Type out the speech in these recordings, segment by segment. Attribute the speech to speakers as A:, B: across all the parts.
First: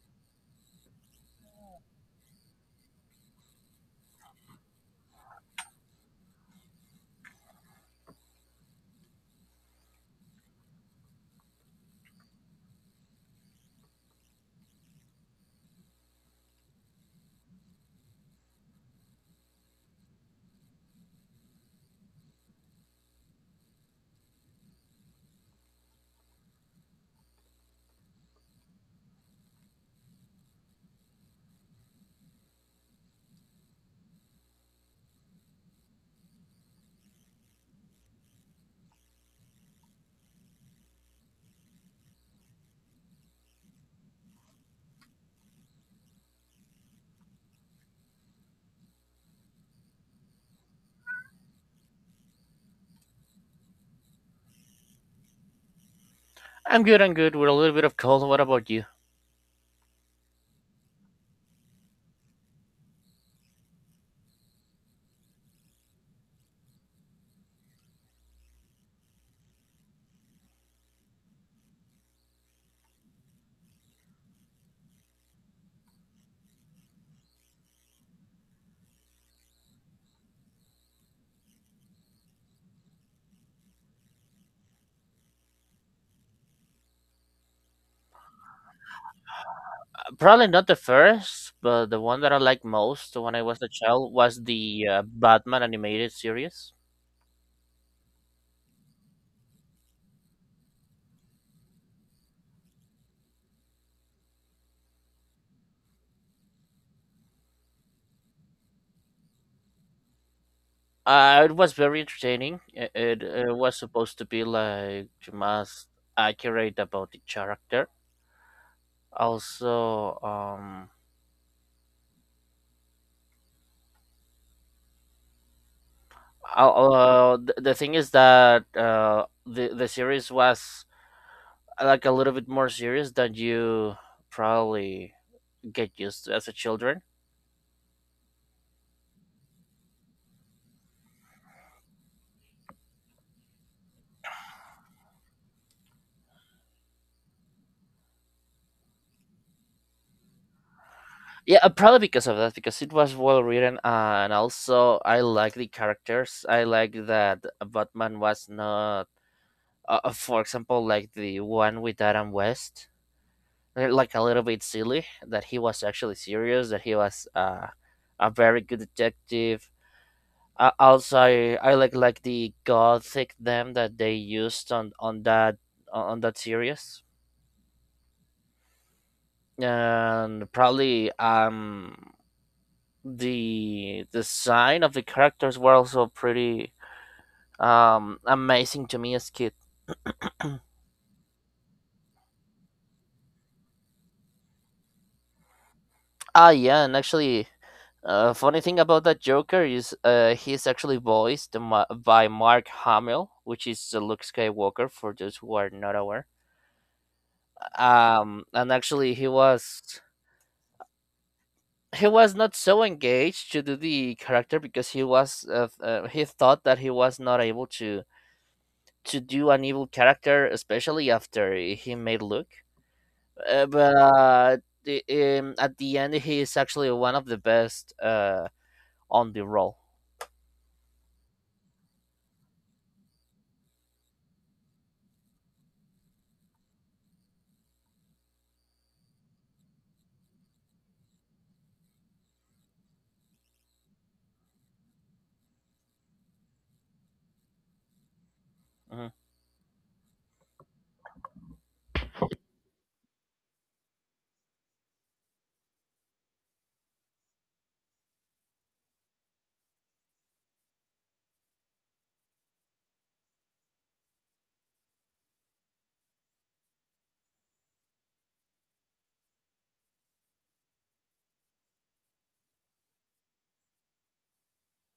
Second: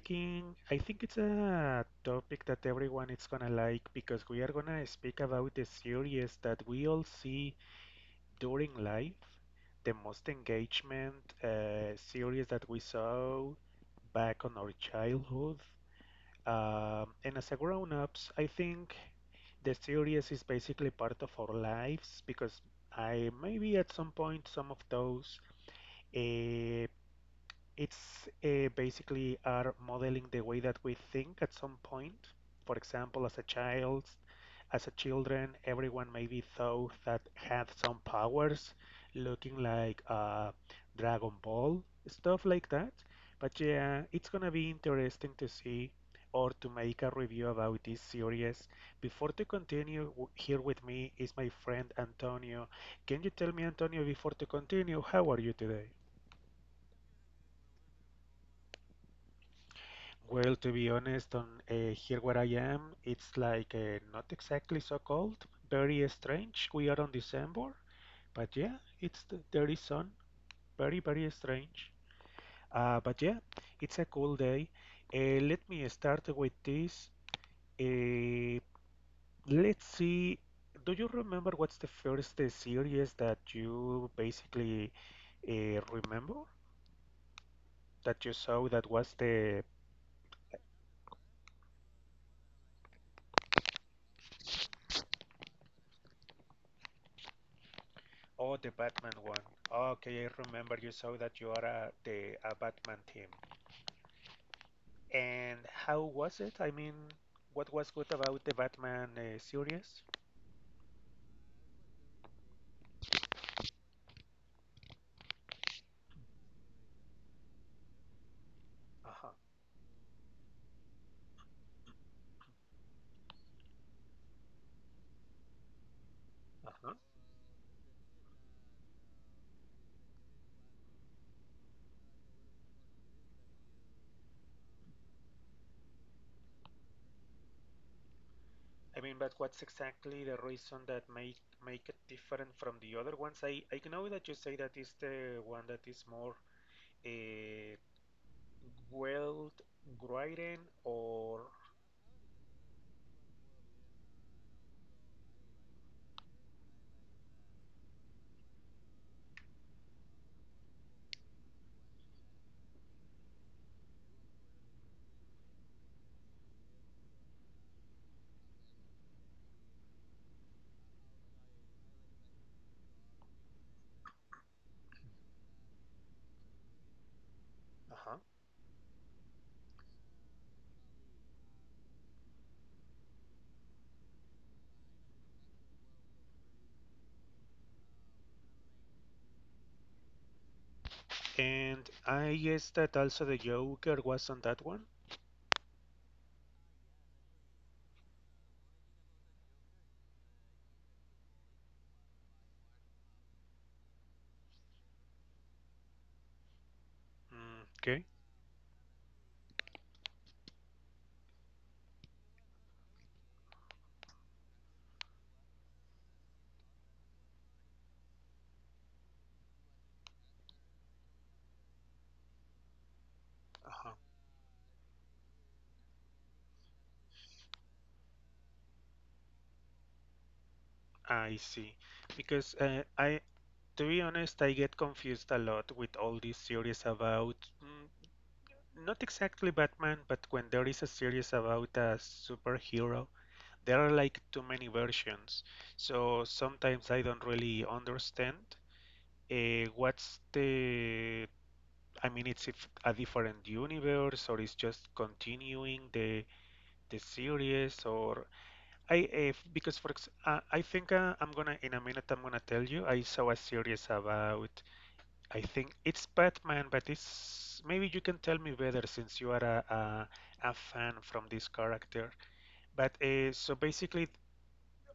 A: speaking. I think it's a topic that everyone is going to like because we are going to speak about the series that we all see during life, the most engagement series that we saw back on our childhood. And as a grown-ups, I think the series is basically part of our lives because I maybe at some point some of those uh, it's basically are modeling the way that we think at some point. For example, as a child, as a children, everyone maybe thought that had some powers, looking like Dragon Ball, stuff like that. But yeah, it's gonna be interesting to see or to make a review about this series. Before to continue, here with me is my friend Antonio. Can you tell me, Antonio, before to continue, how are you today?
B: I'm good, with a little bit of cold. What about you?
A: Well, to be honest, on here where I am, it's like not exactly so cold, very strange. We are on December, but yeah, it's the, there is sun. Very, very strange. But yeah, it's a cool day. Let me start with this. Uh, let's see. Do you remember what's the first series that you basically remember that you saw that was the
B: Probably not the first, but the one that I liked most when I was a child was the Batman animated series.
A: oh, the Batman one? Okay, I remember you saw that you are a, the a Batman team. And how was it? I mean, what was good about the Batman series?
B: It was very entertaining. It was supposed to be like most accurate about the character.
A: Uh-huh,
B: Also,
A: uh-huh.
B: the thing is that the series was like a little bit more serious than you probably get used to as a children.
A: I mean, but what's exactly the reason that make it different from the other ones? I know that you say that is the one that is more uh, well written or
B: Yeah, probably because of that, because it was well written, and also I like the characters. I like that Batman was not, for example, like the one with Adam West, like a little bit silly. That he was actually serious. That he was a very good detective. I like the gothic them that they used on that series,
A: uh-huh.
B: and probably the design of the characters were also pretty amazing to me as kid.
A: And I guess that also the Joker was on that one.
B: Ah, yeah, and actually, funny thing about that Joker is he's actually voiced by Mark Hamill, which is the Luke Skywalker for those who are not aware.
A: Mm, okay.
B: And actually, he was not so engaged to do the character because he thought that he was not able to do an evil character, especially after he made Luke. uh,
A: Uh-huh.
B: but the, at the end, he is actually one of the best on the role.
A: I see. Because I, to be honest, I get confused a lot with all these series about mm, not exactly Batman, but when there is a series about a superhero there are like too many versions. So sometimes I don't really understand
B: Mhm.
A: what's the. I mean, it's if a different universe or it's just continuing the series or I if, because for ex- I think I'm gonna in a minute I'm gonna tell you I saw a series about I think it's Batman but it's maybe you can tell me better since you are a fan from this character but so basically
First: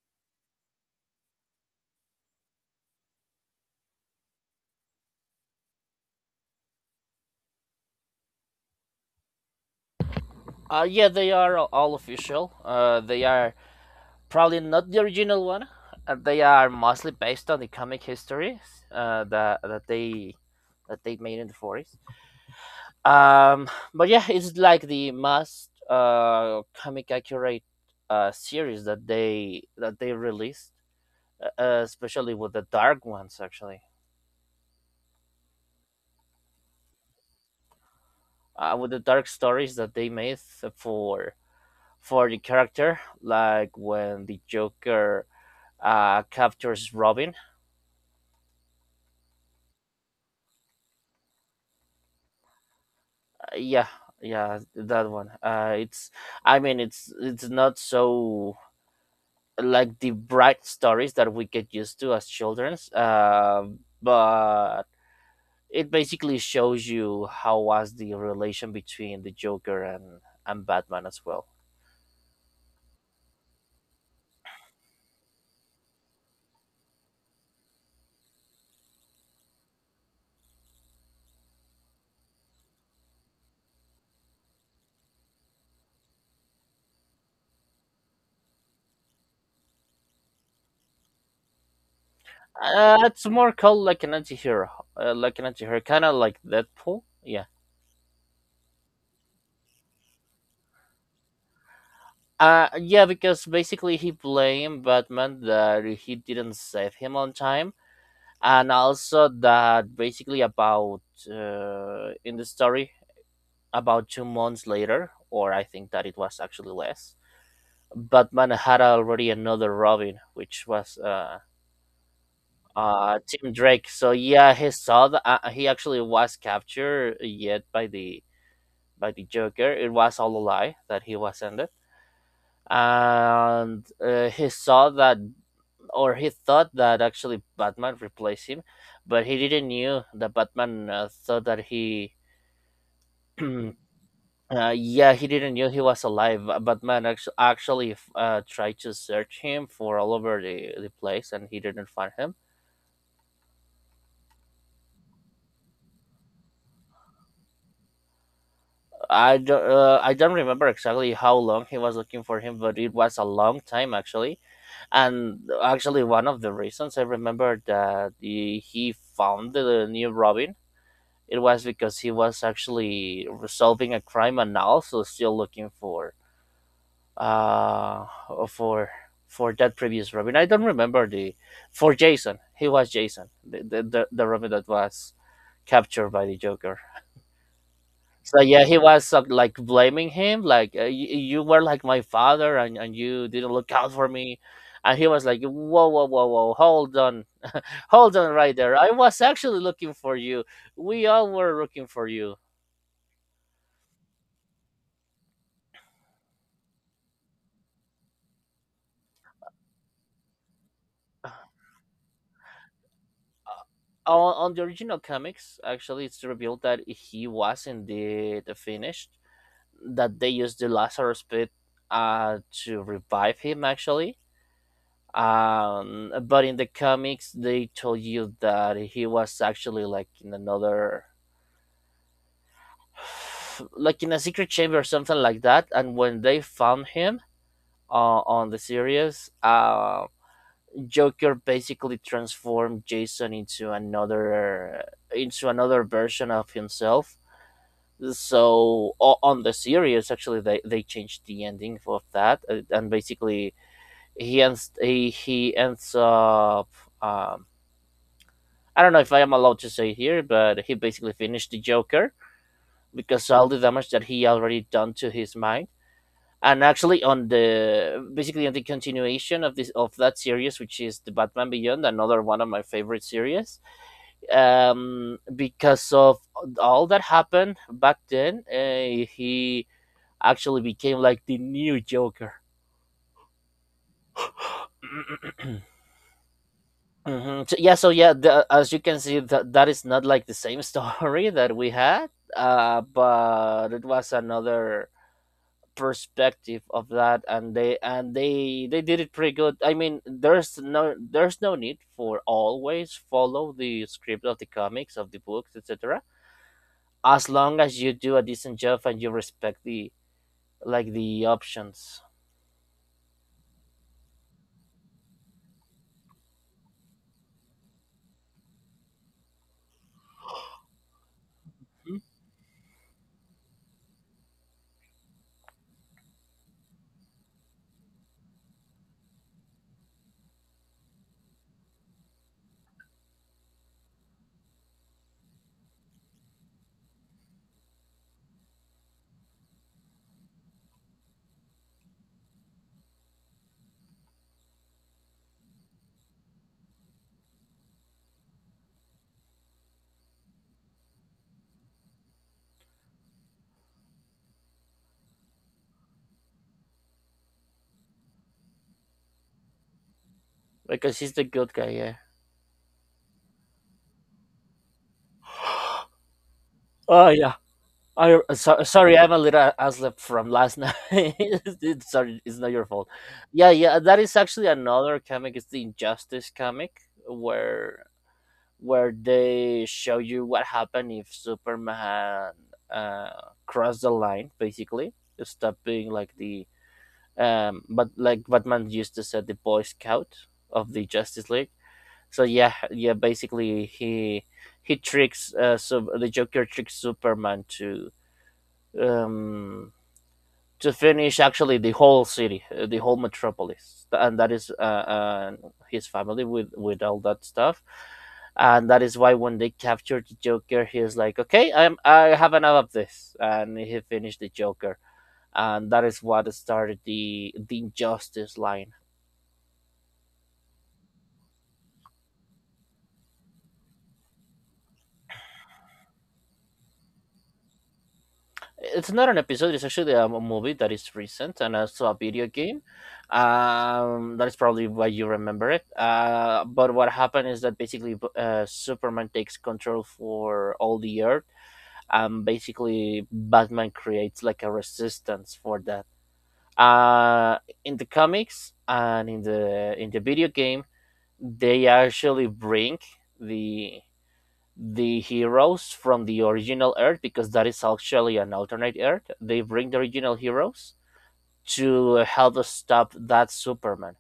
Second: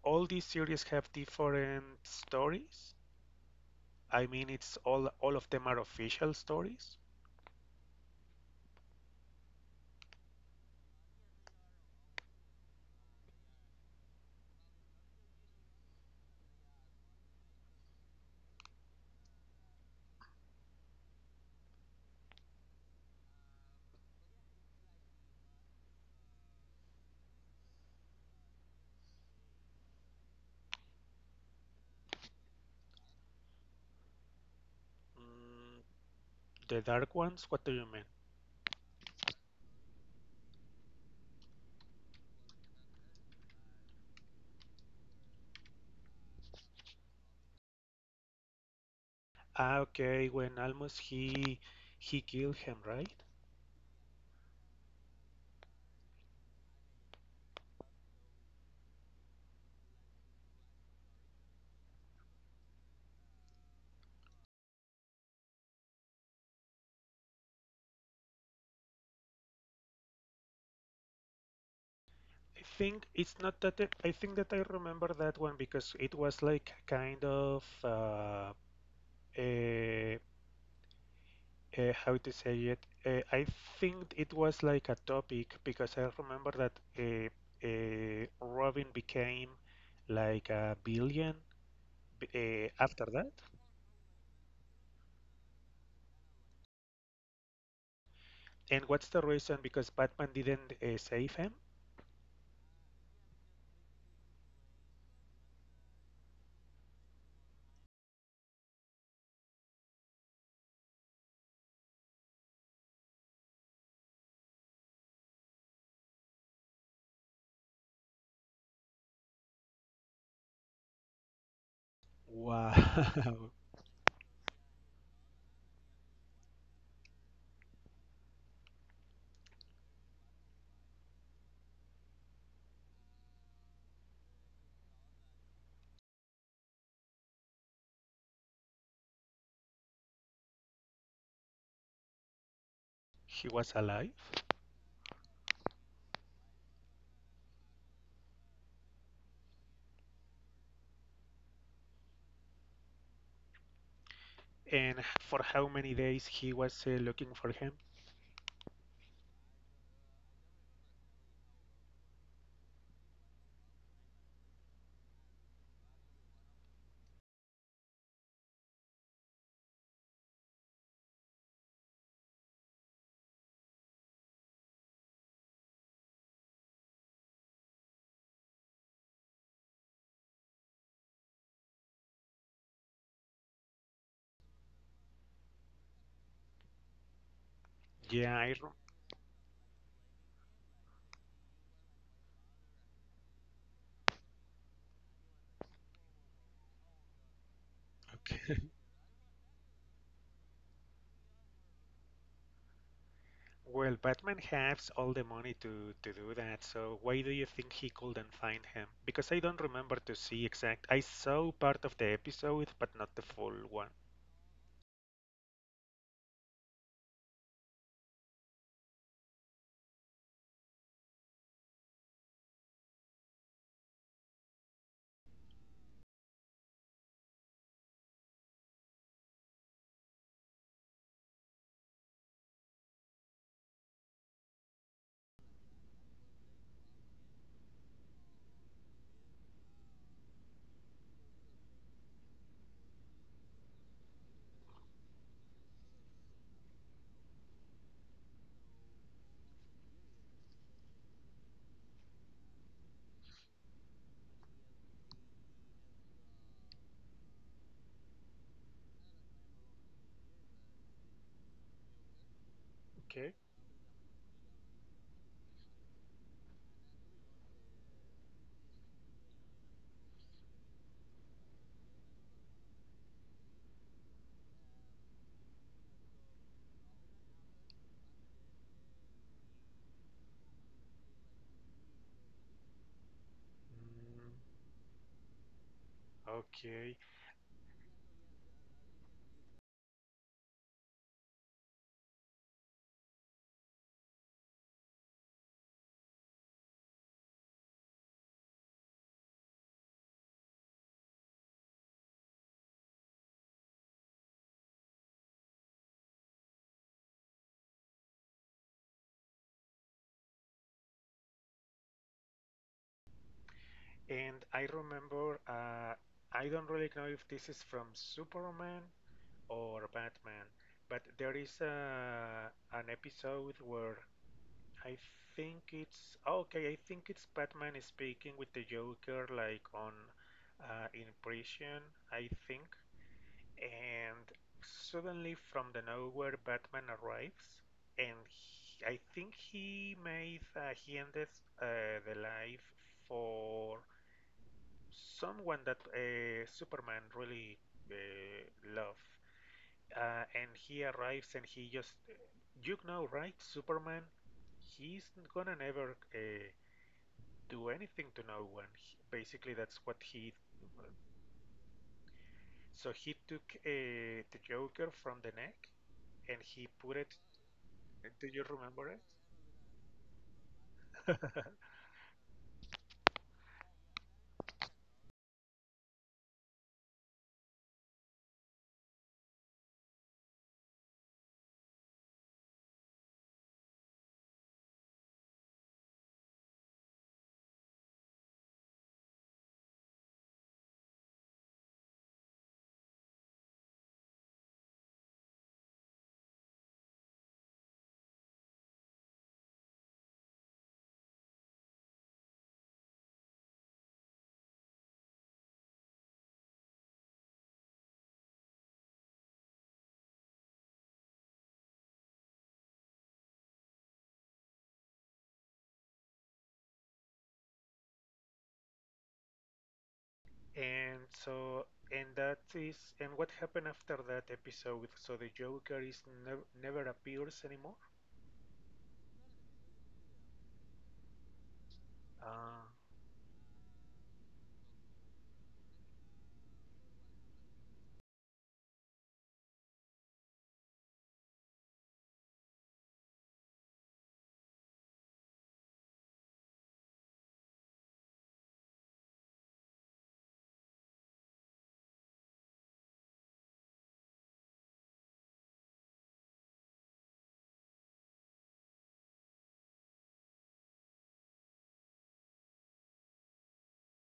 A: all these series have different stories. I mean, it's all of them are official stories.
B: Yeah, they are all official. They are probably not the original one. They are mostly based on the comic histories that they made in the 40s. But yeah, it's like the most comic accurate series that they released, especially with the dark ones actually.
A: Mm, the dark ones? What do you mean?
B: With the dark stories that they made for for the character, like when the Joker captures Robin.
A: Ah, okay. When almost he killed him, right?
B: Yeah, yeah, that one. It's I mean it's not so like the bright stories that we get used to as childrens, but it basically shows you how was the relation between the Joker and Batman as well.
A: I think it's not that. I think that I remember that one because it was like kind of a, a how to say it. I think it was like a topic because I remember that uh, Robin became like a billion after
B: It's
A: that?
B: more called like an anti-hero, kind of like Deadpool. Yeah.
A: And what's the reason because Batman didn't save him.
B: Yeah, because basically he blamed Batman that he didn't save him on time, and also that basically about in the story about 2 months later, or I think that it was actually less. Batman had already another Robin, which was
A: Wow.
B: Tim Drake. So yeah, he saw that he actually was captured yet by the Joker. It was all a lie that he was ended, and he saw that, or he thought that actually Batman replaced him, but he didn't knew that Batman thought that he.
A: He was
B: uh,
A: alive?
B: yeah, he didn't knew he was alive. Batman actually tried to search him for all over the place, and he didn't find him.
A: And for how many days he was looking for him?
B: I don't remember exactly how long he was looking for him, but it was a long time actually. And actually, one of the reasons I remember that he found the new Robin, it was because he was actually resolving a crime and also still looking uh for for that previous Robin. I don't remember the for Jason. He was Jason, the Robin that was captured by the Joker.
A: Yeah,
B: So
A: I
B: yeah,
A: rem-
B: he was like blaming him like, You were like my father, and you didn't look out for me." And he was like, "Whoa, whoa, whoa, whoa, hold on. Hold on right
A: Okay.
B: there. I was actually looking for you. We all were looking for you."
A: Well, Batman has all the money to do that, so why do you think he couldn't find him? Because I don't remember to see exact. I saw part of the episode, but not the full one.
B: On the original comics, actually, it's revealed that he was indeed finished, that they used the Lazarus Pit to revive him, actually. But in the comics, they told you that he was actually like in another, like in a secret chamber or something like that. And when they found him on the series, Joker basically transformed Jason into another version of himself. So on the series, actually, they changed the ending of that, and basically he ends up. Um, I don't know if I am allowed to say here, but he basically finished the Joker because
A: Okay.
B: all the damage that he already done to his mind. And actually, on the continuation of this of that series, which is the Batman Beyond, another one of my favorite series, because of all that happened back then, he actually became like the new Joker.
A: Mm, okay.
B: So, yeah, as you can see, that is not like the same story that we had, but it was another perspective of that, and they did it pretty good. I mean, there's no need for always follow the script of the comics of the books, etc, as long as you do a decent job and you respect the like the options.
A: And I remember, I don't really know if this is from Superman or Batman, but there is
B: Hmm?
A: a, an episode where I think it's oh, okay. I think it's Batman speaking with the Joker, like on in prison, I think. And suddenly, from the nowhere, Batman arrives, and he, I think he made he ended the life for someone that Superman really love, and he arrives and he just, eh, you know, right? Superman, he's gonna never do anything to no one. He, basically, that's what he.
B: Because he's the good guy, yeah.
A: So he took the Joker from the neck and he put
B: Oh
A: it.
B: yeah.
A: Do you remember
B: Sorry, I'm a little asleep from last night.
A: it?
B: Sorry, it's not your fault. Yeah, yeah, that is actually another comic, it's the Injustice comic where where they show you what happened if Superman uh crossed the line, basically stop being like the, but like Batman used to say, the Boy Scout of the Justice League. So yeah, yeah, basically he tricks so the Joker tricks Superman um to finish actually the whole city, the whole metropolis, and that is uh his family with all that stuff. And that is why when they captured the Joker, he is like, "Okay, I have enough of this," and he finished the Joker, and that is what started the Injustice line.
A: And so, and that is, and what happened after that episode? So the Joker is nev never appears anymore.
B: It's not an episode. It's actually a movie that is recent and also a video game.
A: Uh,
B: That is probably why you remember it. But what happened is that basically, Superman takes control for all the Earth, and basically, Batman creates like a resistance for that. Uh, in the comics and in the video game, they actually bring the the heroes from the original Earth, because that is actually an alternate Earth. They bring the original heroes to help stop that Superman.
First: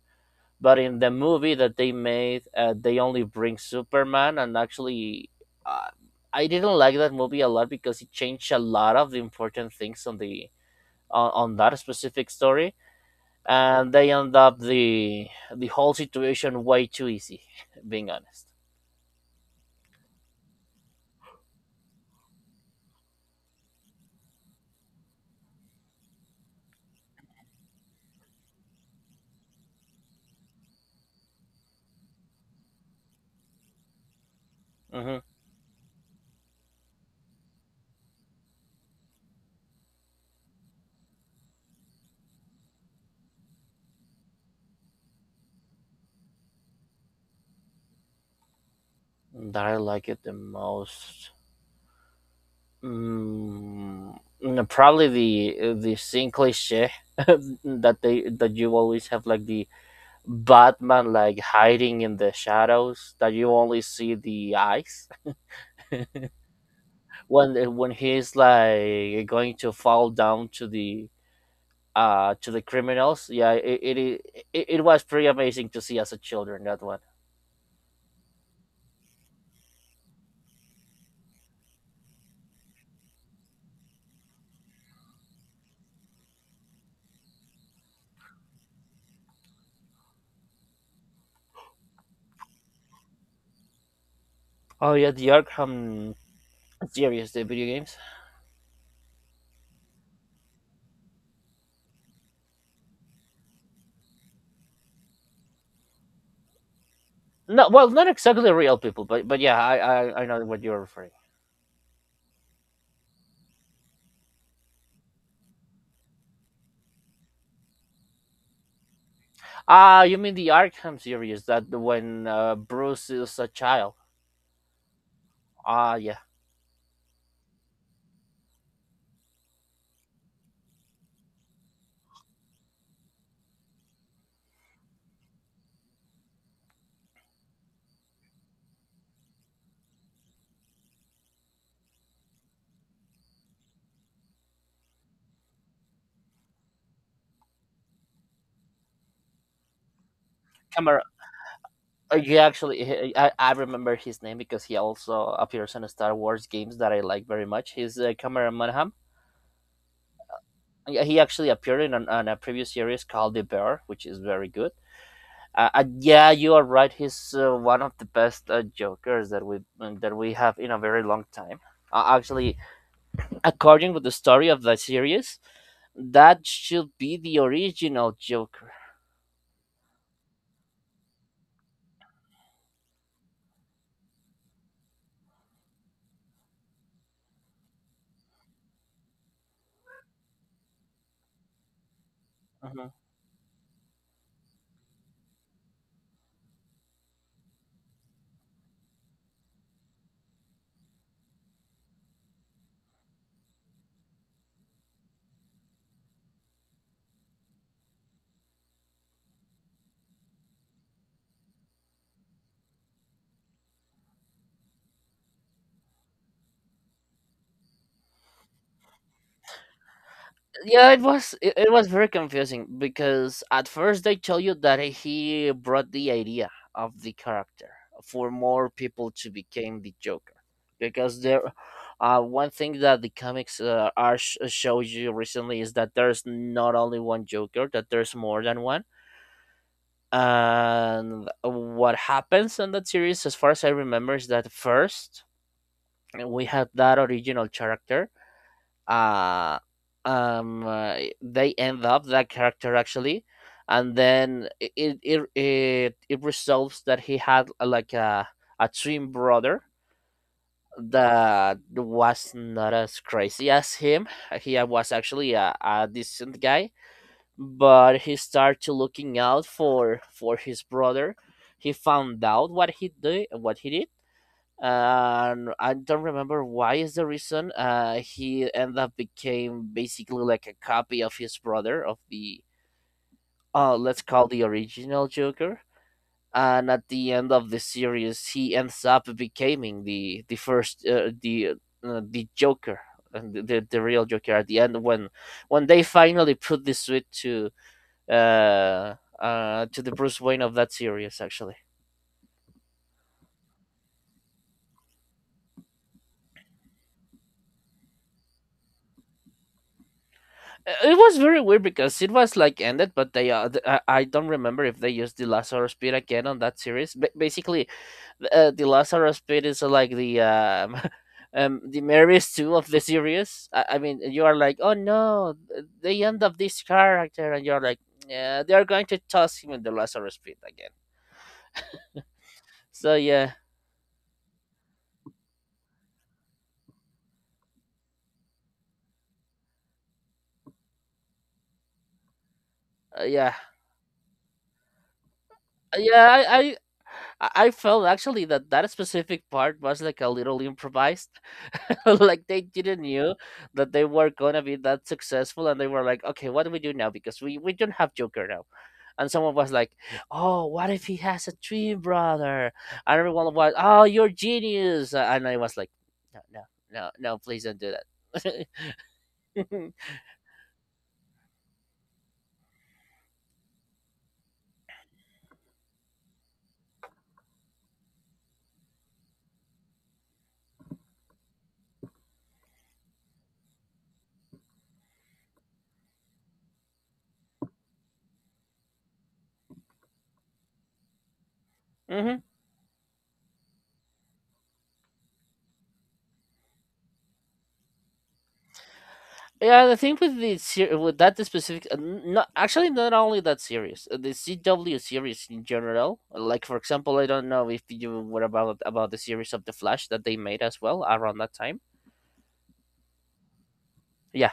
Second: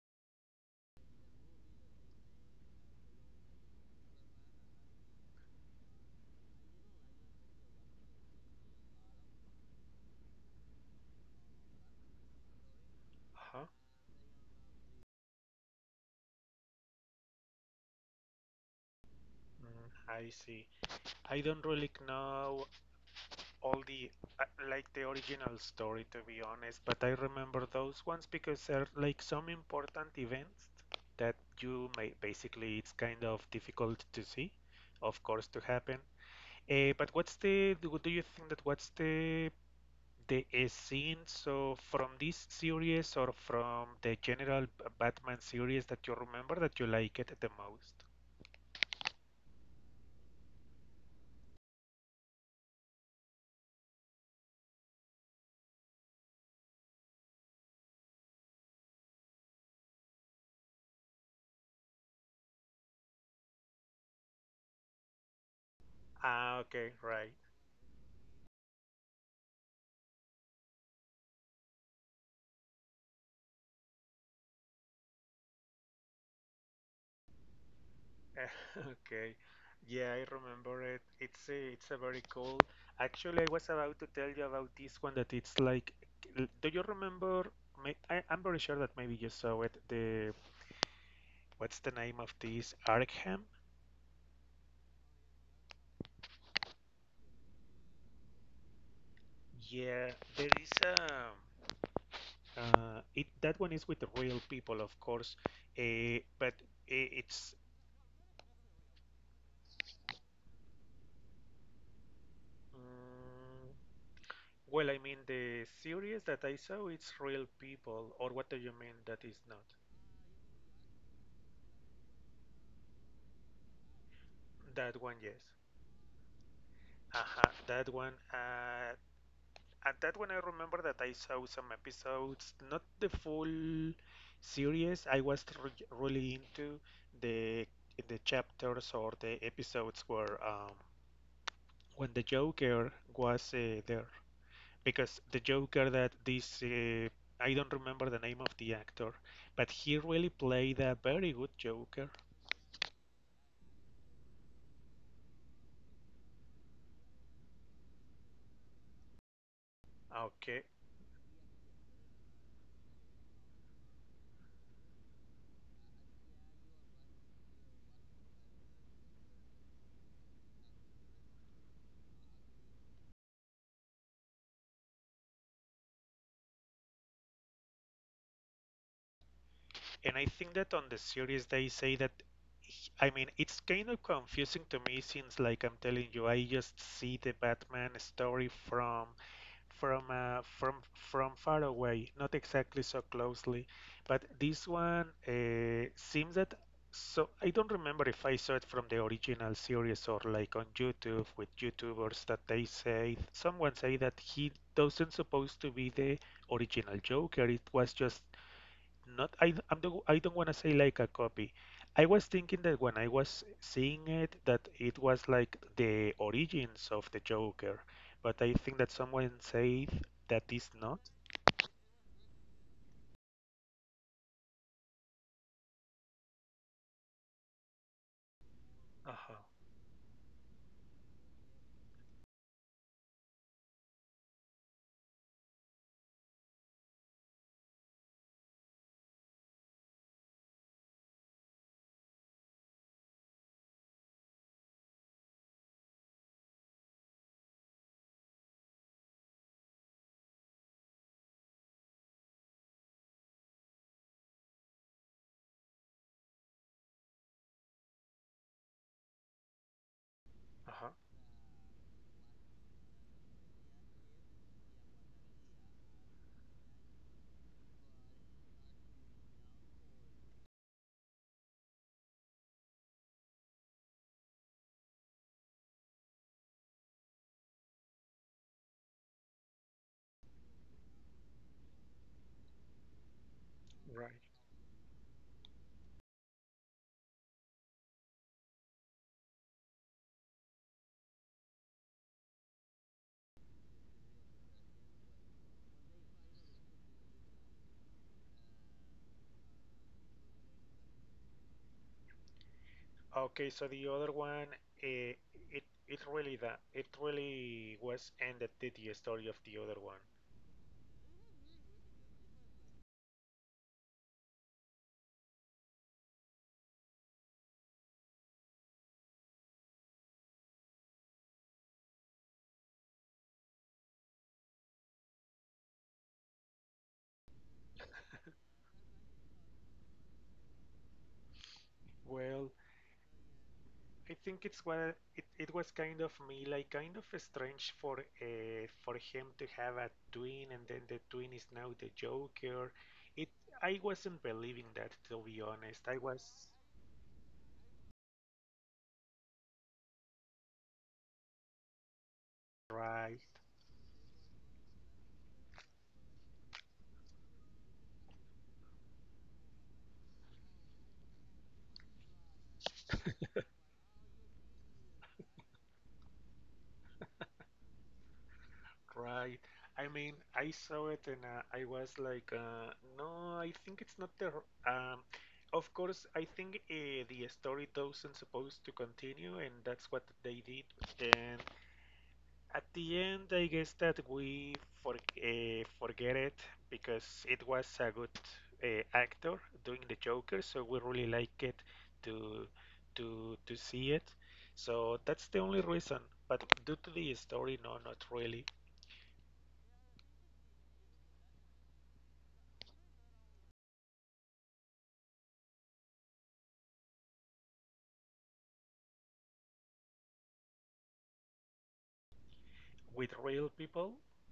B: But in the movie that they made, they only bring Superman, and actually, uh, I didn't like that movie a lot because it changed a lot of the important things on on that specific story,
A: huh.
B: and they end up the whole situation way too easy, being honest.
A: Mm, I see. I don't really know all the uh, like the original story to be honest, but I remember those ones because they're like some important events that you may basically it's kind of difficult to see,
B: Mm-hmm.
A: of course, to happen. Eh, but what's the do you think that what's the scene so from this series or from the general Batman series that you remember that you like it the most?
B: That I like it the most. Probably the same cliche that you always have like the Batman like hiding in the shadows that you only see the eyes.
A: Ah, okay, right.
B: When he's like going to fall down to the criminals, yeah, it was pretty amazing to see as a children that one.
A: Okay. Yeah, I remember it. It's a very cool. Actually, I was about to tell you about this one that it's like, l- do you remember? May- I, I'm very sure that maybe you saw it. The what's the name of this Arkham?
B: Oh yeah, the Arkham series, the video games.
A: Yeah, there is a. It that one is with real people, of course. But I- it's
B: No, well, not exactly real people, but yeah, I know what you're referring.
A: mm, well, I mean the series that I saw, it's real people. Or what do you mean that is not?
B: Ah, you mean the Arkham series, that when Bruce is a child.
A: That one, yes.
B: Ah, yeah,
A: Uh-huh, that one. At that one, I remember that I saw some episodes, not the full series. I was re really into the the chapters or the episodes where when the Joker was there, because the Joker that this I don't remember the name of the actor, but he really played a
B: Camera.
A: very good Joker.
B: You actually, I remember his name because he also appears in Star Wars games that I like very much. He's Camera Manham.
A: Okay,
B: Yeah, he actually appeared in, on a previous series called The Bear, which is very good. Yeah, you are right. He's one of the best Jokers that we have in a very long time. Actually, according with the story of the series, that should be the original Joker.
A: and I think that on the series they say that, I mean, it's kind of confusing to me since, like I'm telling you, I just see the Batman story from far away, not exactly so closely. But this one seems that so I don't remember if I saw it from the original series or like on YouTube with YouTubers that they say someone say that he doesn't supposed to be the original Joker. It was just not I, I don't I don't want to say like a copy. I was thinking that when I was seeing it that it was like the origins of the Joker, but I think that someone said that is
B: Yeah,
A: not.
B: it was very confusing because at first they tell you that he brought the idea of the character for more people to
A: Uh-huh.
B: become the Joker, because there one thing that the comics are showed you recently is that there's not only one Joker, that there's more than one. And what happens in that series as far as I remember is that first we had that original character. uh um uh, they end up that character actually, and then it resolves that he had like a twin brother
A: Uh-huh.
B: that was not as crazy as him. He was actually a decent guy, but he started to looking out for his brother. He found out what he did, what he did. And I don't remember why is the reason. He ended up became basically like a copy of his brother of the let's
A: Right.
B: call the original Joker. And at the end of the series, he ends up becoming the first the Joker and the real Joker at the end when they finally put the suit uh to the Bruce Wayne of that series actually.
A: Okay, so the other one, eh, it it really that it really was ended the story of the other one.
B: It was very weird because it was like ended, but I don't remember if they used the Lazarus Pit again on that series. But basically, the Lazarus Pit is like the the Marys two of the series. I mean, you are like, oh no, the end of this character, and you're like, yeah, they are going to toss him in the Lazarus Pit again.
A: Well,
B: So yeah,
A: I think it's well, it was kind of me like kind of strange for him to have a twin and then the twin is now the Joker.
B: uh,
A: It
B: yeah,
A: I wasn't believing that to be honest. I
B: yeah. I,
A: was
B: I I I felt actually that that specific part was like a little improvised like they didn't knew
A: right,
B: that they were gonna be that successful, and they were like, "Okay, what do we do now? Because we don't have Joker now." And someone was like, "Oh, what if he has a twin brother?" And everyone was, "Oh, you're genius!" And I was like, "No, no, no, no! Please don't do that."
A: right. I mean, I saw it and I was like, no, I think it's not the. R- of course, I think the story doesn't supposed to continue, and that's what they did. And at the end, I guess that we for, forget it because it was a good actor doing the Joker, so we really like it
B: hmm.
A: to to see it. So that's the only reason. But due to the story, no, not really.
B: Yeah, the thing with with that specific, not actually not only that series, the CW series in general. Like for example, I don't know if you were about the series of the Flash that they made as well around that time.
A: With real people,
B: Yeah,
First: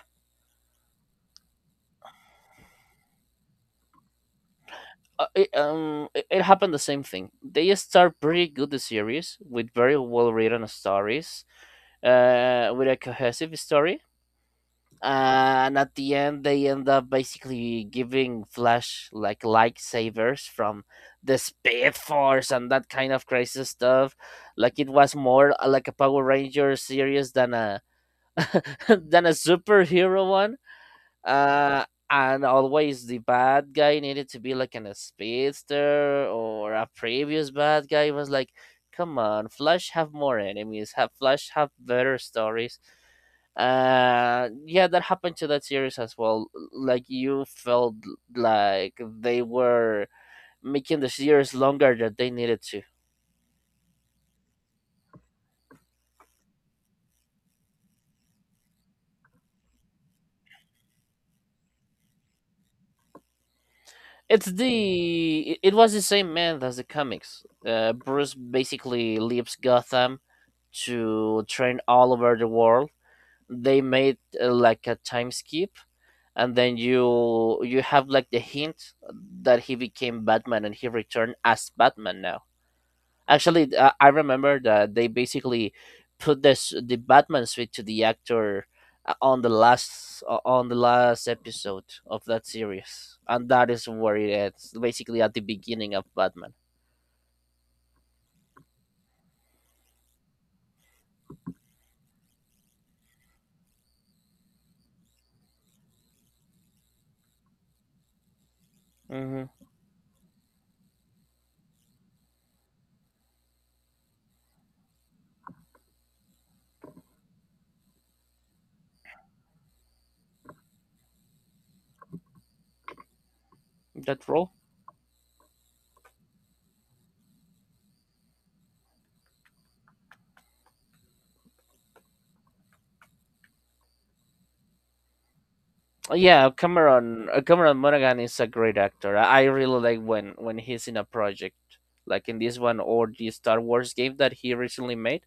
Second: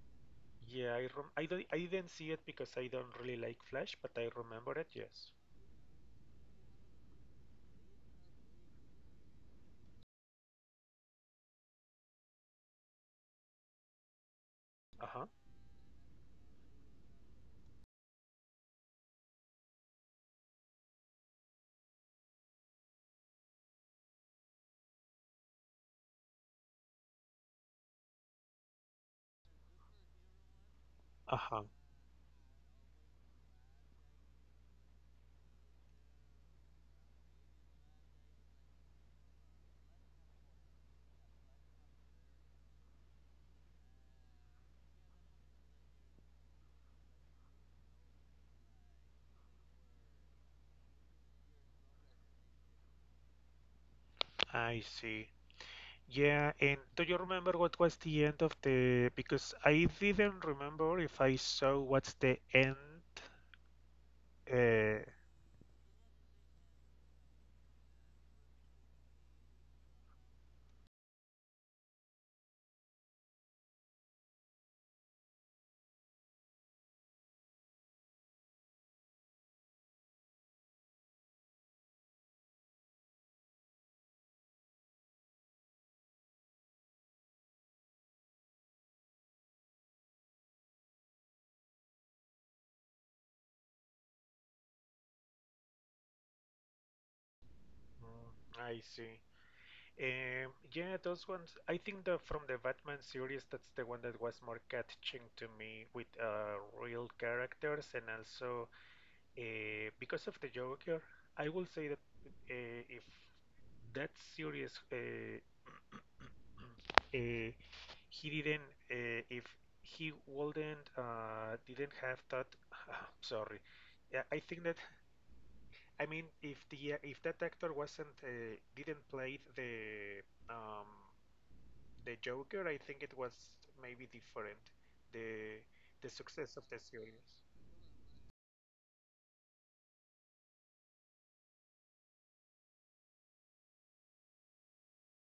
A: yeah, I rem I don't I didn't see it because I don't really like Flash, but I remember it, yes.
B: it happened the same thing. They start pretty good the series with very well written stories, with a cohesive story,
A: Uh-huh.
B: and at the end they end up basically giving Flash like lightsabers from the Speed Force and that kind of crazy stuff. Like it was more like a Power Ranger series than a than a superhero one
A: Uh-huh.
B: uh and always the bad guy needed to be like an a speedster or a previous bad guy. It was like come on Flash, have more enemies, have Flash have better stories. Yeah, that happened to that series as well, like you felt like they were making the series longer than they needed to.
A: I see. Yeah, and do you remember what was the end of the? Because I didn't remember if I saw what's the end. Uh,
B: It was the same man as the comics. Bruce basically leaves Gotham to train all over the world. They made like a time skip, and then you have like the hint that he became Batman and he returned as Batman now. Actually, I remember that they basically put this the Batman suit to the actor on the last episode of that series, and that is where it ends, basically at the beginning of Batman.
A: mm, I see. Yeah, those ones. I think the from the Batman series, that's the one that was more catching to me with real characters, and also
B: Hmm.
A: because of the Joker, I will say that if that series Uh, Uh, he didn't. If he wouldn't, didn't have that. Sorry. Yeah,
B: That
A: I
B: role.
A: think that. I mean, if the if that actor wasn't didn't play um, the Joker, I think it was maybe different. The the
B: Yeah,
A: success of the series.
B: Cameron Monaghan is a great actor. I really like when he's in a project like in this one or the Star Wars game that he recently made.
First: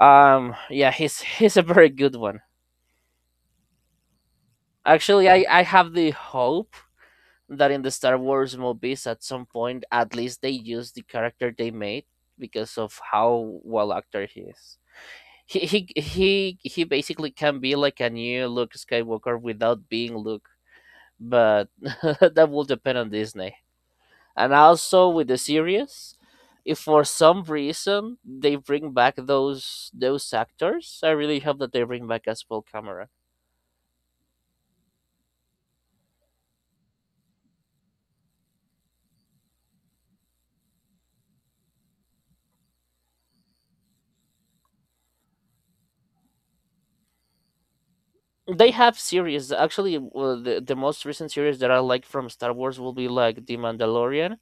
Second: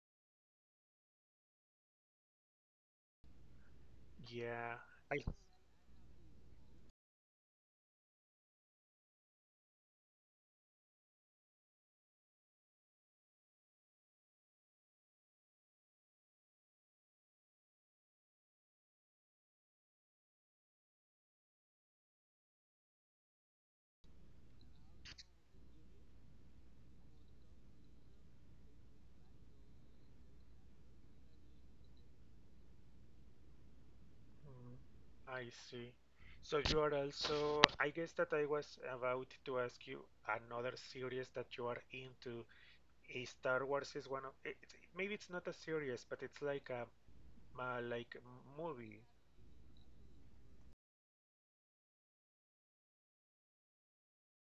B: Yeah, he's a very good one.
A: Yeah, I
B: Actually, I have the hope that in the Star Wars movies at some point at least they use the character they made because of how well actor he is. He basically can be like a new Luke Skywalker without being Luke, but that will depend on Disney. And also with the series, if for some reason they bring back those actors, I really hope that they bring back as well Camera.
A: mm, I see. So you are also, I guess that I was about to ask you another series that you are into. A Star Wars is one of it, maybe it's not a series, but it's like a like
B: They have
A: movie.
B: series. Actually, well, the most recent series that I like from Star Wars will be like The Mandalorian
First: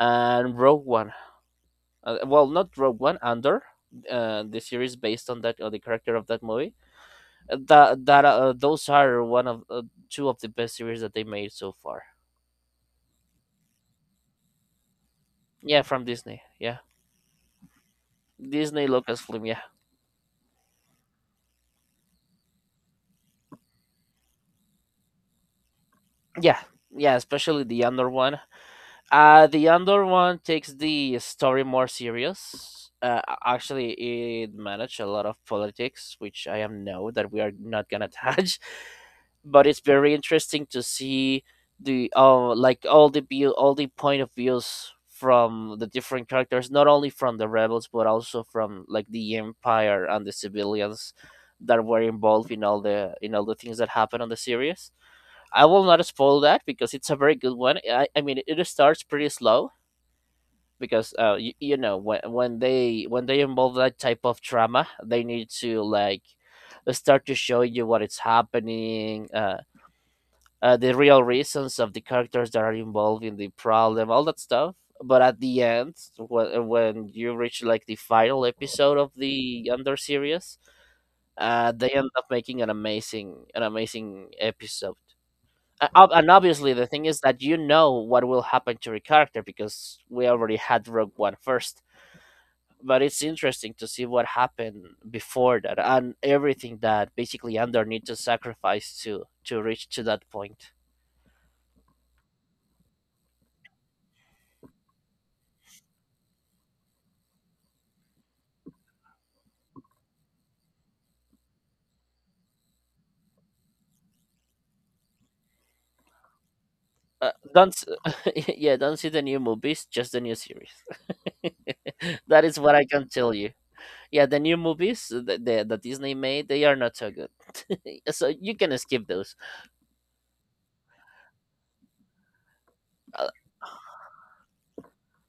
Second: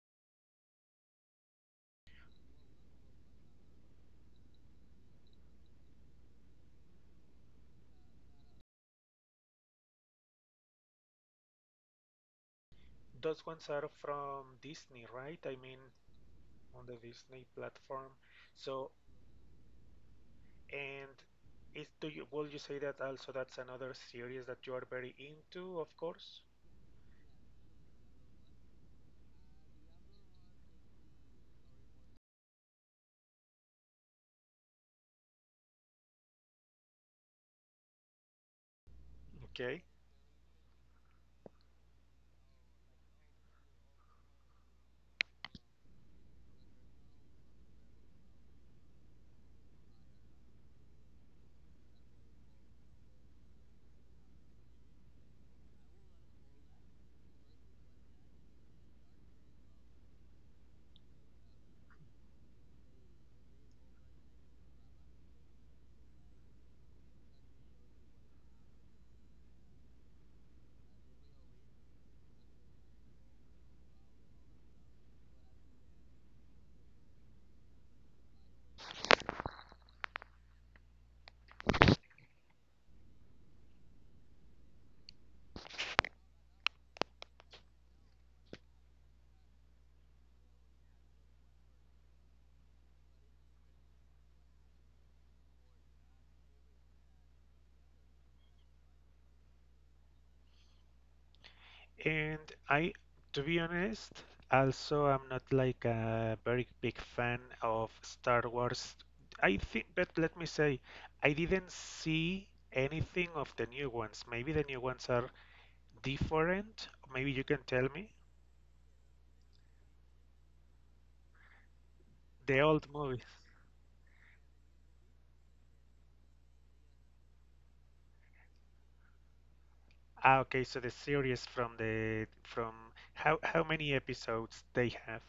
B: and Rogue One. Well, not Rogue One, Andor, the series based on that or the character of that movie. That that Those are one of two of the best series that they made so far.
A: Those ones are from Disney, right? I mean,
B: Yeah, from Disney. Yeah,
A: on the Disney platform.
B: Disney
A: So,
B: Lucasfilm. Yeah.
A: and is do you will you say that also that's another series that you are very into, of course?
B: Yeah, yeah, especially the Andor one. The Andor one takes the story more serious. Actually, it managed a lot of politics, which I am know that we are not gonna touch. But it's
A: Okay.
B: very interesting to see the like all the view, all the point of views from the different characters, not only from the rebels but also from like the Empire and the civilians that were involved in all the things that happened on the series. I will not spoil that because it's a very good one. I mean, it starts pretty slow because you know when they involve that type of trauma, they need to like start to show you what is happening, the real reasons of the characters that are involved in the problem, all that stuff. But at the end, when you reach like the final episode of the Under series, they end up making an amazing episode. And obviously the thing is that you know what will happen to your character because we already had Rogue One first, but it's interesting to see what happened before that and everything that basically Andor needs to sacrifice to reach to that point.
A: And I, to be honest, also I'm not like a very big fan of Star Wars. I think, but let me say, I didn't see anything of the new ones. Maybe the new ones are different. Maybe you can
B: Don't
A: tell me.
B: s- Yeah, don't see the new movies, just the new series. That is
A: The
B: what I
A: old
B: can
A: movies.
B: tell you. Yeah, the new movies that that Disney made, they are not so good. So you can skip those.
A: Ah, okay, so the series from the from how many episodes they have?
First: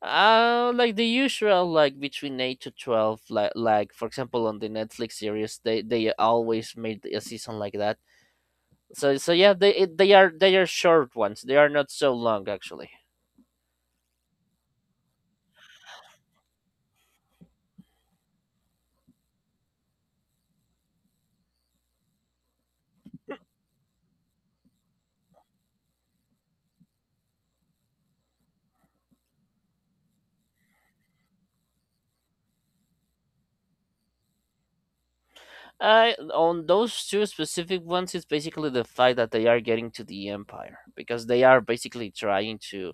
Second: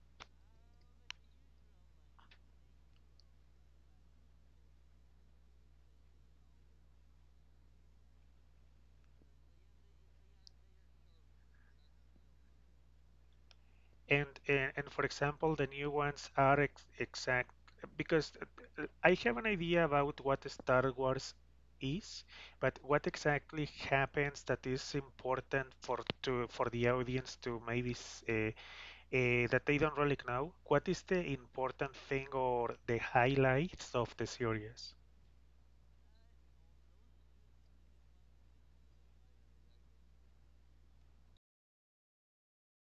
B: Like the usual, like between 8 to 12, like for example on the Netflix series, they always made a season like that. So so yeah, they are short ones. They are not so long actually.
A: And for example, the new ones are ex exact because I have an idea about what Star Wars is, but what exactly happens that is important for to for the audience to maybe uh, that they don't really know? What is the important thing or the highlights of the series?
B: On those two specific ones, it's basically the fact that they are getting to the Empire because they are basically trying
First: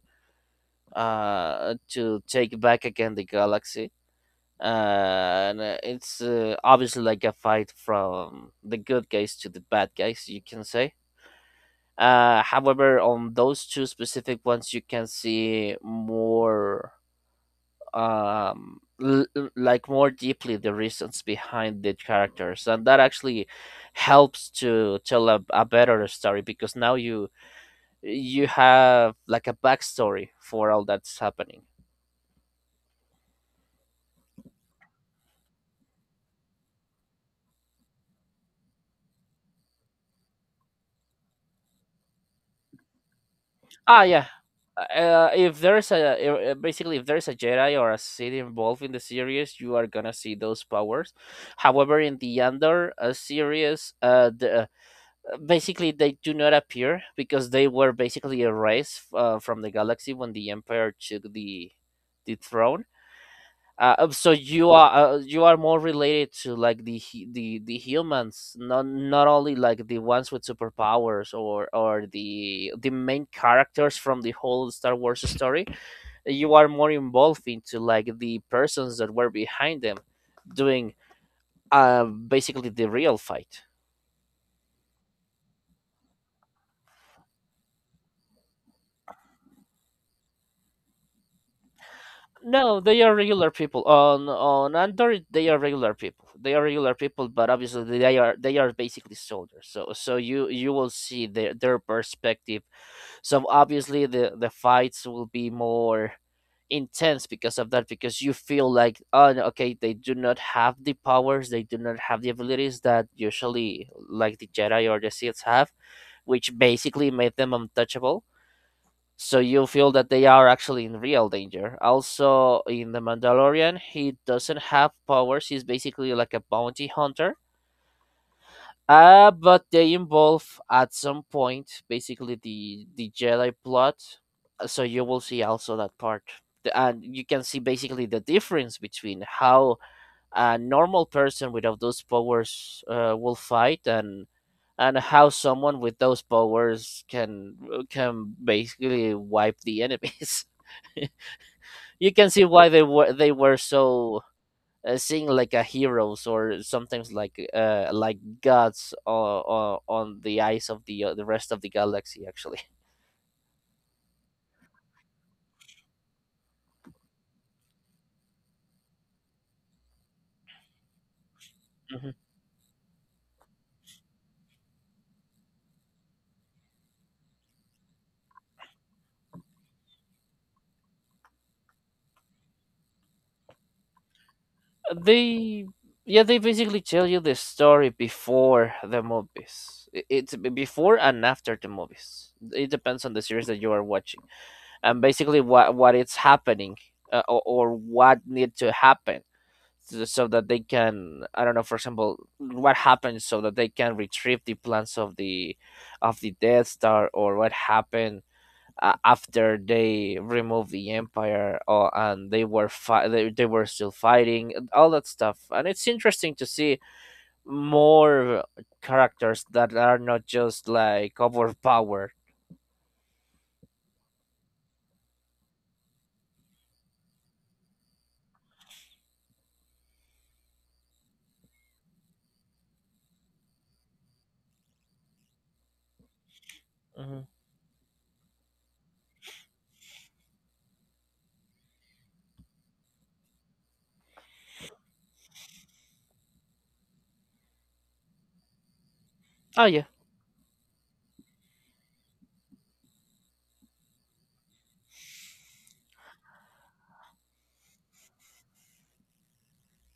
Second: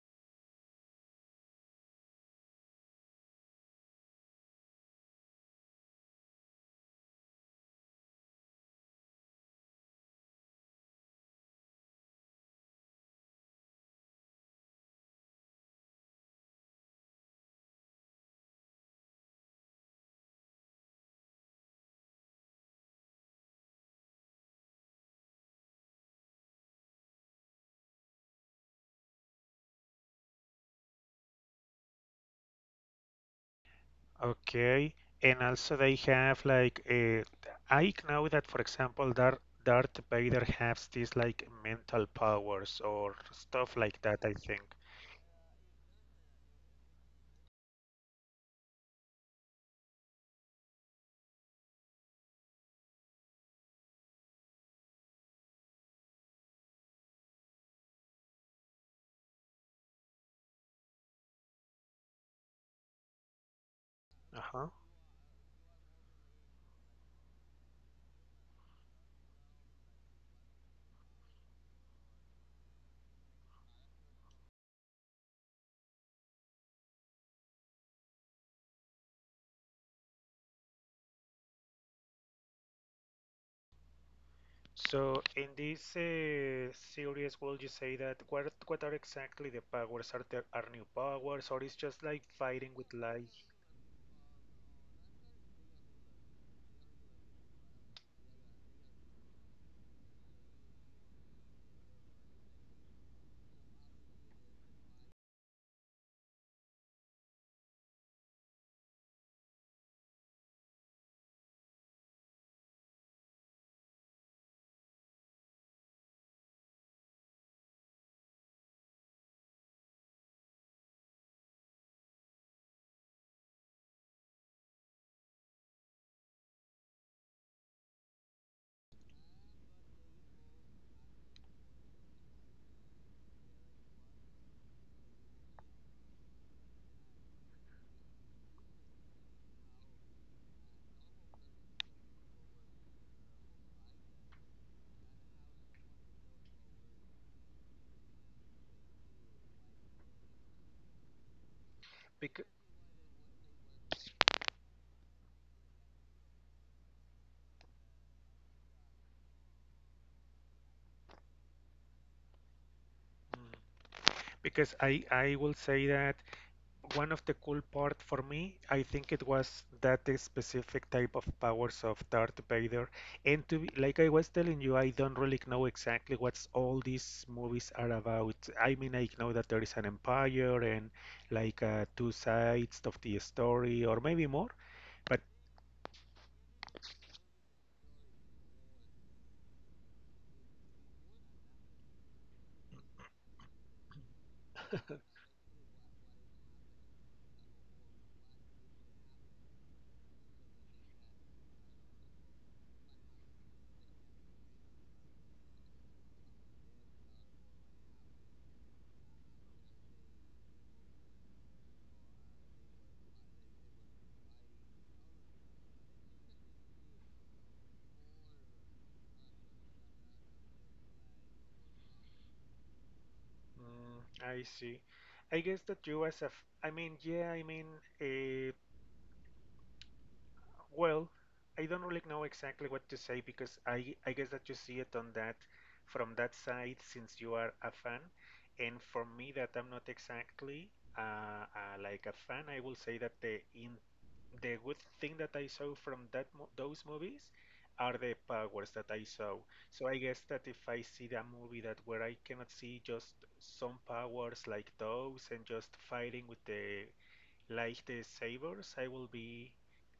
B: to take back again the galaxy. And it's Obviously like a fight from the good guys to the bad guys, you can say. However, on those two specific ones, you can see more, like more deeply the reasons behind the characters, and that actually helps to tell a better story because now you have like a backstory for all that's happening.
A: Okay, and also they have like I know that for example Darth Vader has these like mental powers or stuff like
B: Ah,
A: that,
B: yeah.
A: I think.
B: If there's a basically if there's a Jedi or a Sith involved in the series, you are gonna see those powers. However, in the Andor series, the basically they do not appear because they were basically erased from the galaxy when the empire took the throne. So
A: Uh-huh.
B: you are more related to like the hu- the humans, not only like the ones with superpowers or the main characters from the whole Star Wars story. You are more involved into like the persons that were behind them doing basically the real fight.
A: So in this series, would you say that what are exactly the powers? Are there are new powers, or it's just like fighting
B: No,
A: with
B: they are
A: light?
B: regular people. On Android, they are regular people. They are regular people, but obviously they are basically soldiers. So so you will see their perspective. So obviously the fights will be more intense because of that because you feel like oh no, okay they do not have the powers, they do not have the abilities that usually like the Jedi or the Sith have, which basically made them untouchable. So you feel that they are actually in real danger. Also, in The Mandalorian, he doesn't have powers. He's basically like a bounty hunter. But they involve at some point basically the Jedi plot. So you will see also that part. And you can see basically the difference between how a normal person without those powers will fight, and how someone with those powers can basically wipe the enemies. You can
A: Because,
B: see why they were so seen like a heroes or sometimes like gods on the eyes of the rest of the galaxy actually.
A: because I will say that one of the cool part for me, I think it was that specific type of powers of
B: Mhm.
A: Darth Vader. And to be, like I was telling you, I don't really know exactly what all these movies are about. I mean, I know that there is an empire and like two sides of the story, or maybe more. But
B: they Yeah, they basically tell you the story before the movies. Before and after the movies, it depends on the series that you are watching, and basically what it's happening, or what need to happen, so so that they can, I don't know, for example what happens so that they can retrieve the plans of the Death Star, or what happened after they removed the empire, or and they were they were still fighting and all that stuff, and it's interesting to see more characters that are not just like overpowered.
A: mm, I see. I guess that you as a, I mean, yeah, I mean, uh, Well, I don't really know exactly what to say because I guess that you see it on that from that side since
B: Mhm.
A: you are a fan. And for me, that I'm not exactly like a fan, I will say that the in the good thing that I saw from that mo those movies are the powers that I saw.
B: Oh
A: So
B: yeah.
A: I guess that if I see the movie that where I cannot see just some powers like those and just fighting with the like the Sabres, I will be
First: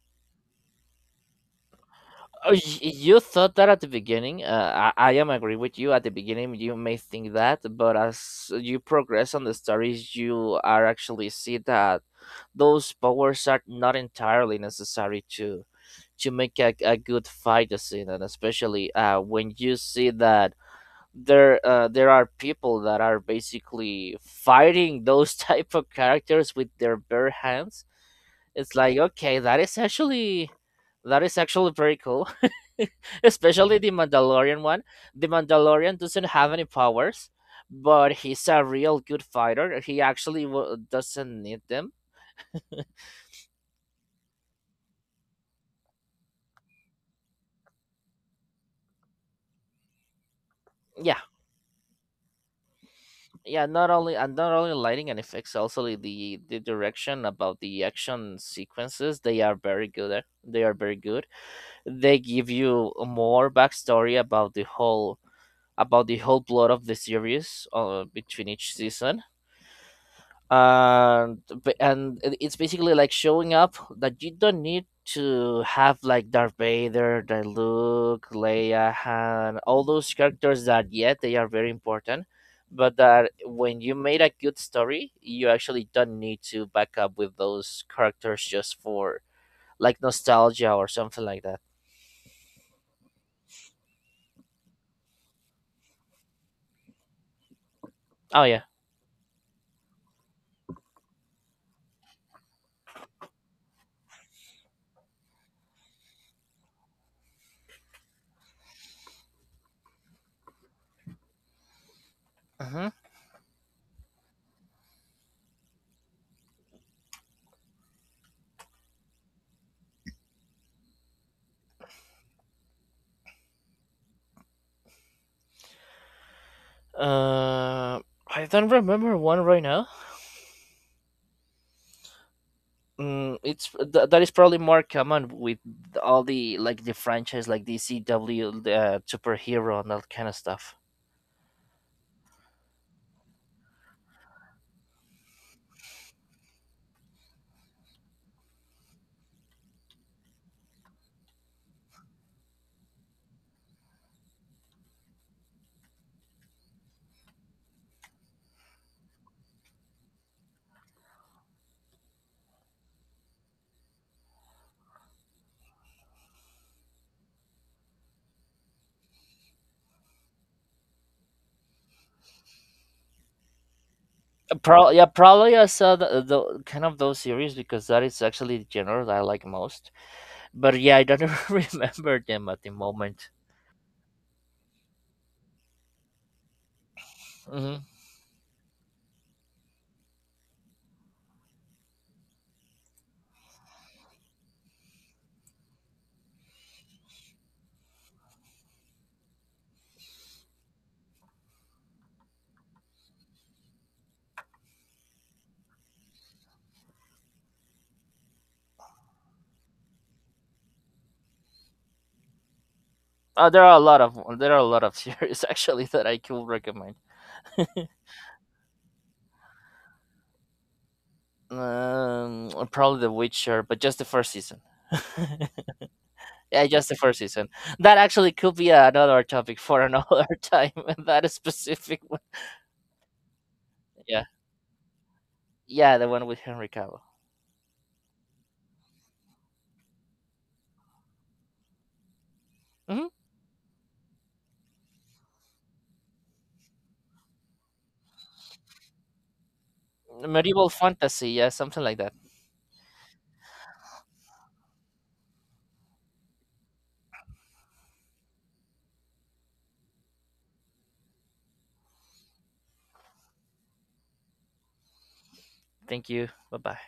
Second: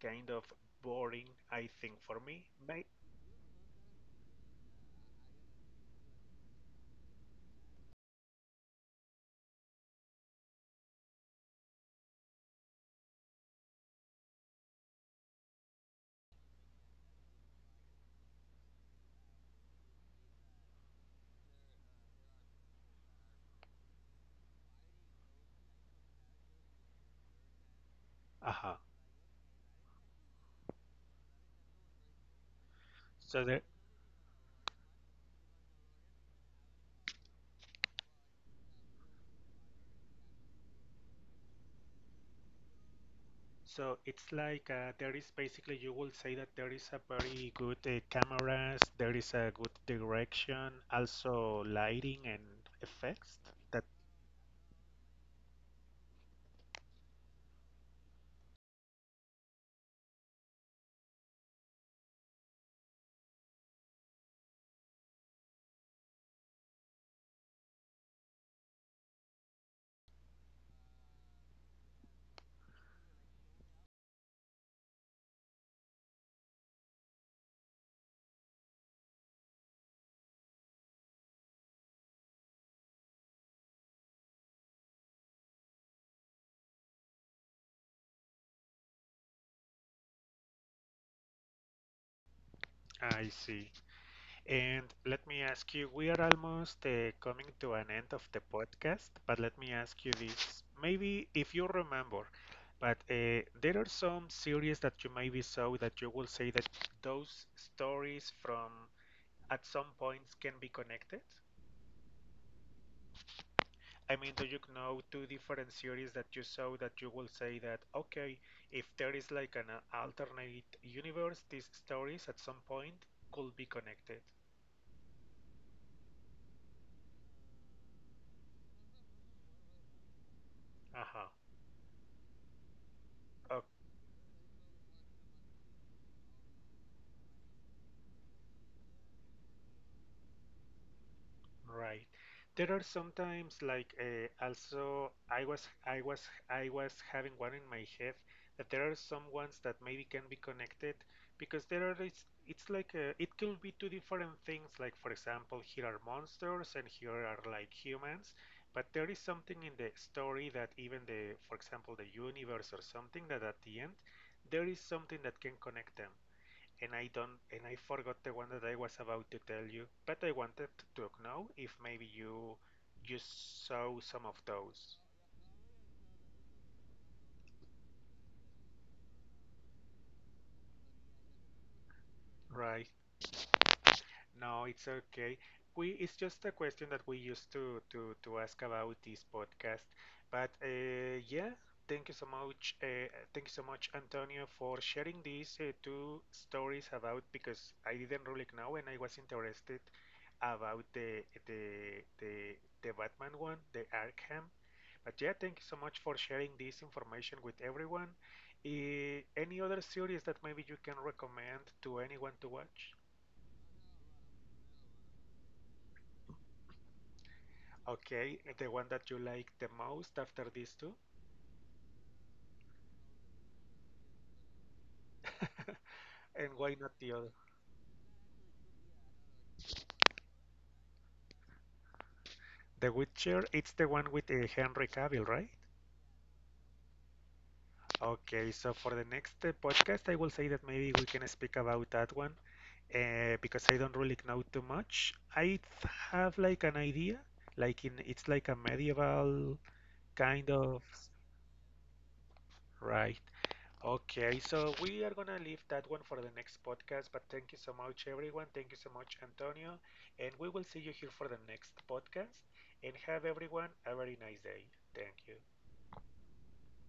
A: kind of boring, I think, for me. May-
B: You thought that at the beginning. I am agree with you. At the beginning, you may think that, but as you progress on the stories, you are actually see that those powers are not entirely necessary to make a good fight scene, and especially when you see that there are people that are basically fighting those type of characters with their bare hands.
A: Uh-huh.
B: It's like okay, that is actually very cool.
A: So there,
B: Especially the Mandalorian one. The Mandalorian doesn't have any powers, but he's a real good fighter. He doesn't need them.
A: so it's like there is basically, you will say that there is a very good cameras, there is a good direction,
B: Yeah,
A: also lighting and effects.
B: yeah.
A: That
B: Not only lighting and effects, also the direction about the action sequences. They are very good. They are very good. They give you more backstory about the whole plot of the series between each season and it's basically like showing up that you don't need to have like Darth Vader, the Luke, Leia, Han, all those characters that yet they are very important, but that when you made a good story, you actually don't need to back up with those characters just for like nostalgia or something like that.
A: I see. And let me ask you, we are almost coming to an end of the
B: Oh yeah.
A: podcast, but let me ask you this. Maybe if you remember, but there are some series that you maybe saw that you will say that those stories from at some points can be connected.
B: Hmm.
A: I mean, do you know two different series that you saw that you will say that, okay, if there is like an alternate universe, these stories at some point could be connected?
B: Uh, I don't remember one right now.
A: Uh-huh.
B: That is probably more common with all the like the franchise like the CW superhero and that kind of stuff.
A: Right. There are sometimes like also I was having one in my head that there are some ones that maybe can be connected because there are it's like it could be two different things like for example here are monsters and here are like humans but there is something in the story that even the for example the universe or something that at the end there is something that can connect them and I don't and I forgot the one that I was about to tell you, but I wanted to know if maybe you saw some of those,
B: Yeah, probably I saw the kind of those series because that is actually the genre that I like most. But yeah, I don't remember them at the
A: right?
B: moment.
A: No, it's okay. We it's just a question that we used
B: Hmm.
A: to ask about this podcast. But yeah, thank you so much. Thank you so much, Antonio, for sharing these two stories about because I didn't really know and I was interested about the Batman one, the Arkham. But yeah, thank you so much for sharing this information with everyone. Any other series that maybe you can recommend to anyone to watch?
B: There are a lot of series actually that I could recommend.
A: Okay, the one that you like the most after these two?
B: Probably The Witcher, but just the first season.
A: And
B: Yeah,
A: why
B: just
A: not
B: the
A: the
B: first
A: other?
B: season. That actually could be another topic for another time. That specific one.
A: The Witcher, it's the one
B: Yeah,
A: with Henry Cavill, right?
B: yeah, the one with Henry Cavill.
A: Okay, so for the next podcast, I will say that maybe we can speak about that one
B: Hmm.
A: because I don't really know too much. I th- have like an idea, like in it's like a medieval kind
B: Medieval
A: of,
B: fantasy. Yeah, something like that.
A: right? Okay, so we are gonna leave that one for the next podcast, but thank you so much, everyone. Thank you so much, Antonio. And we will see you here for the next podcast. And have everyone a very nice day. Thank you.
B: Thank you. Bye bye.